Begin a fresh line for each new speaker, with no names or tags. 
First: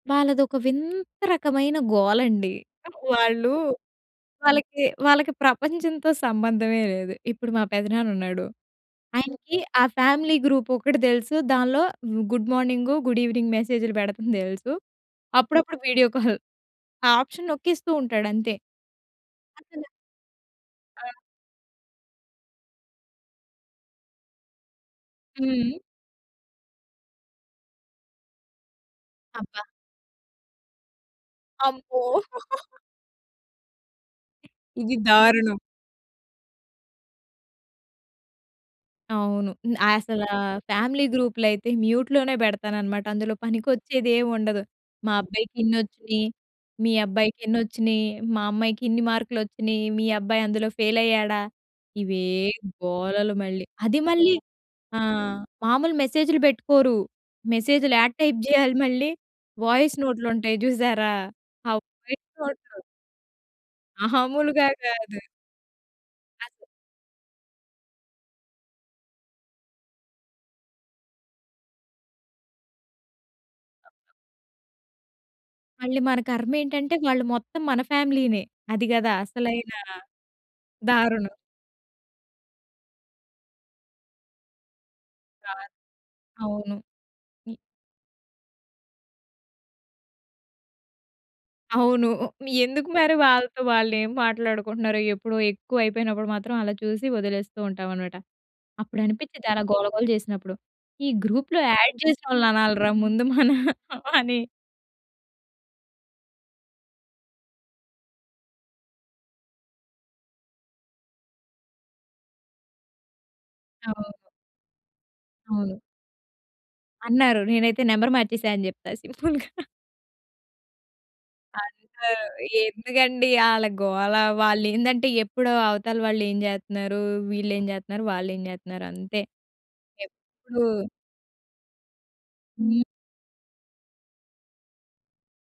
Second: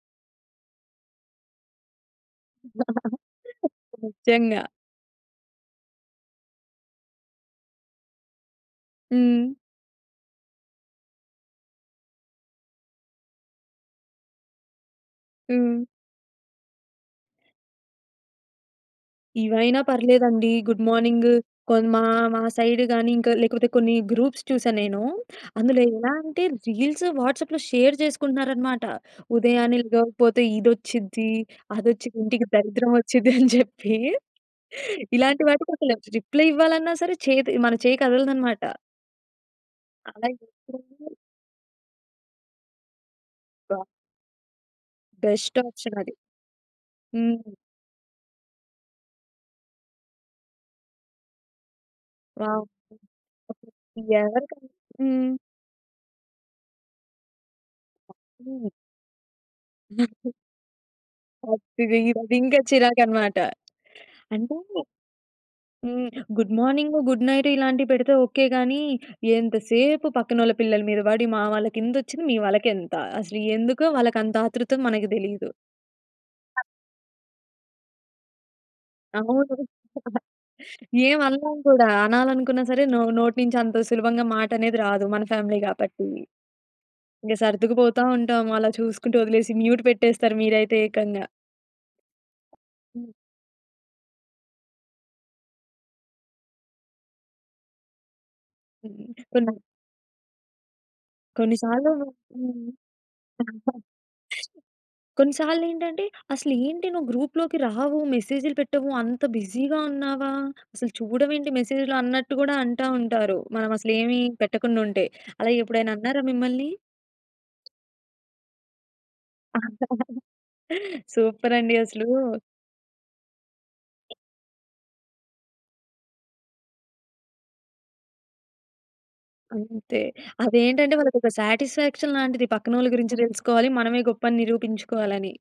వాళ్ళదోక వింత రకమైన గోలండి. వాళ్ళు
నిజంగా.
వాళ్ళకి, వాళ్ళకి ప్రపంచంతో సంబంధమే లేదు. ఇప్పుడు మా పెదనానున్నాడు,
హ్మ్.
ఆయనకి ఆ ఫ్యామిలీ గ్రూ‌పోకటి తెలుసు దానిలో గుడ్ మార్నింగు గుడ్ ఈవెనింగ్ మెసేజ్‌‌లు పెడతుం తెలుసు. అప్పుడప్పుడు
హ్మ్.
వీడియో కాల్ ఆ ఆప్షన్ నొక్కిస్తూ ఉంటాడు అంతే.
ఇవైనా
అసల
పర్లేదండి. గుడ్
అ!
మార్నింగు కొ మా మా సైడ్ గాని ఇంక లేకపోతే కొన్ని గ్రూప్స్ చూసా నేను.
హ్మ్.
అందులో ఎలా అంటే రీల్స్, వాట్సాప్‌లో షేర్ చేసుకుంటున్నారు అన్నమాట.
అబ్భ!
ఉదయాన్నే లేగపోతే ఇదోచ్చిద్ది,
అమ్మో!
అదొచ్చి ఇంటికి దరిద్రమొచ్చిది అని చెప్పి
ఇది
ఇలాంటి
దారుణం.
వాటికసలు రిప్లై ఇవ్వాలన్నా సరే చేత్ మన చేయి కదలదనమాట.
అవును. హ్మ్, అసల
అలా ఏప్పుడు
ఫ్యామిలీ గ్రూప్‌లయితే మ్యూట్‌ లోనే పెడతాన‌న్నమాట అందులో
అబ్బా!
పనికొచ్చే‌దేం ఉండదు. మా అబ్బాయికి
బెస్ట్ ఆప్షనది.
ఇన్నొచ్చినాయి, మీ అబ్బాయికి
హ్మ్.
ఎన్ని వచ్చినాయి? మా అమ్మాయికి ఇన్ని మార్కులొచ్చినాయి, మీ అబ్బాయందులో ఫెయిల్ అయ్యాడా? ఇవే
వావ్! హ్మ్.
గోలలు మళ్ళీ.
ఓకె
అది మళ్ళీ
ఎవరిక
ఆ!
హ్మ్.
మామూలు మెసేజ్‌‌లు పెట్టుకోరు మెసేజ్‌లు యాడ టైప్
హ్మ్.
చేయాలి మళ్ళీ వాయిస్ నోట్లుంటాయి చూసారా? ఆ
అది ది
వాయిస్
అదింకా
నోట్లు.
చిరాకనమాట. అంటే
మాములుగా కాదు.
హ్మ్. Good
as
morning, good night ఇలాంటివి పెడితే ఓకె గాని, ఎంతసేపు పక్కనోళ్ళ పిల్లల మీద పడి మా వాళ్ళకింతోచ్చింది, మీ వాళ్ళకేంత? అసలు ఎందు‌కో
అవును.
వాళ్ళకంత ఆతృత మనకు తెలీదు.
మళ్ళీ మన కర్మేంటంటే వాళ్ళు మొత్తం మన ఫ్యామిలీ‌నే. అది గదా!
అవును.
అసలైన
ఏం
దారుణం.
అనలేం కూడా అనాలనుకున్నా సరే నో నోట్నీంచి అంత సులభంగా మాట అనేది రాదు. మన ఫ్యామిలీ
కాదు.
కాబట్టి.
అవును.
ఇంకా
హ్మ్.
సర్దుకు పోతా ఉంటాం. అలా చూసుకుంటూ వదిలేసి మ్యూట్ పెట్టేస్తారు మీరైతే ఏకంగా.
అవును ఉ ఎందుకు
హ్మ్.
మరి వాళ్ళతో వాళ్ళు ఏమి మాట్లాడుకుంటున్నారో ఎప్పుడో ఎక్కువ అయిపోయినప్పుడు మాత్రం అలా చూసి వదిలేస్తూ ఉంటామనమాట. అప్పుడు
హ్మ్.
అనిపిం‌చి‌దీ
కొన్ని
అలా గోల గోల చేసినప్పుడు ఈ
కొన్ని
గ్రూప్‌‌లో
సార్లు
యాడ్
హ్మ్.
చేసినోళ్ళననాలిరా ముందు మనం అని.
కొన్ని సార్లేంటంటే అసలేంటి నువ్వు గ్రూప్‌లోకి రావు మెసేజ్‌లు పెట్టవు అంత బిజీగా ఉన్నావా? అసలు చూడవేంటి మెసేజ్‌లు అన్నట్టు కూడా అంటా ఉంటారు. మనం అసలు ఏమి
అవును.
పెట్టకుండా ఉంటే. అలా
అవును.
ఎప్పుడైనా అన్నారా మిమ్మల్ని?
అన్నారు. నేనైతే నంబర్ మార్చేసా అని చెప్తా సింపుల్‌గా.
సూపరండి
అంత
అసలు.
ఎందుకండి ఆళ్ళ గోల వా‌ళేందంటే ఎప్పుడో అవతల వాళ్ళు ఏం చేత్తున్నారు? వీళ్ళు ఏమి చేత్తున్నారు వాళ్ళు ఏం చేత్తున్నారంతే.
అంతే.
ఎప్పుడూ
అదేంటంటే వాళ్ళకొ‌క్క సాటిస్ఫాక్షన్ లాంటిది.
హ్మ్.
పక్కనోళ్ళ గురించి తెలుసుకోవాలి. మనమే గొప్పని నిరూపించుకోవాల‌ని.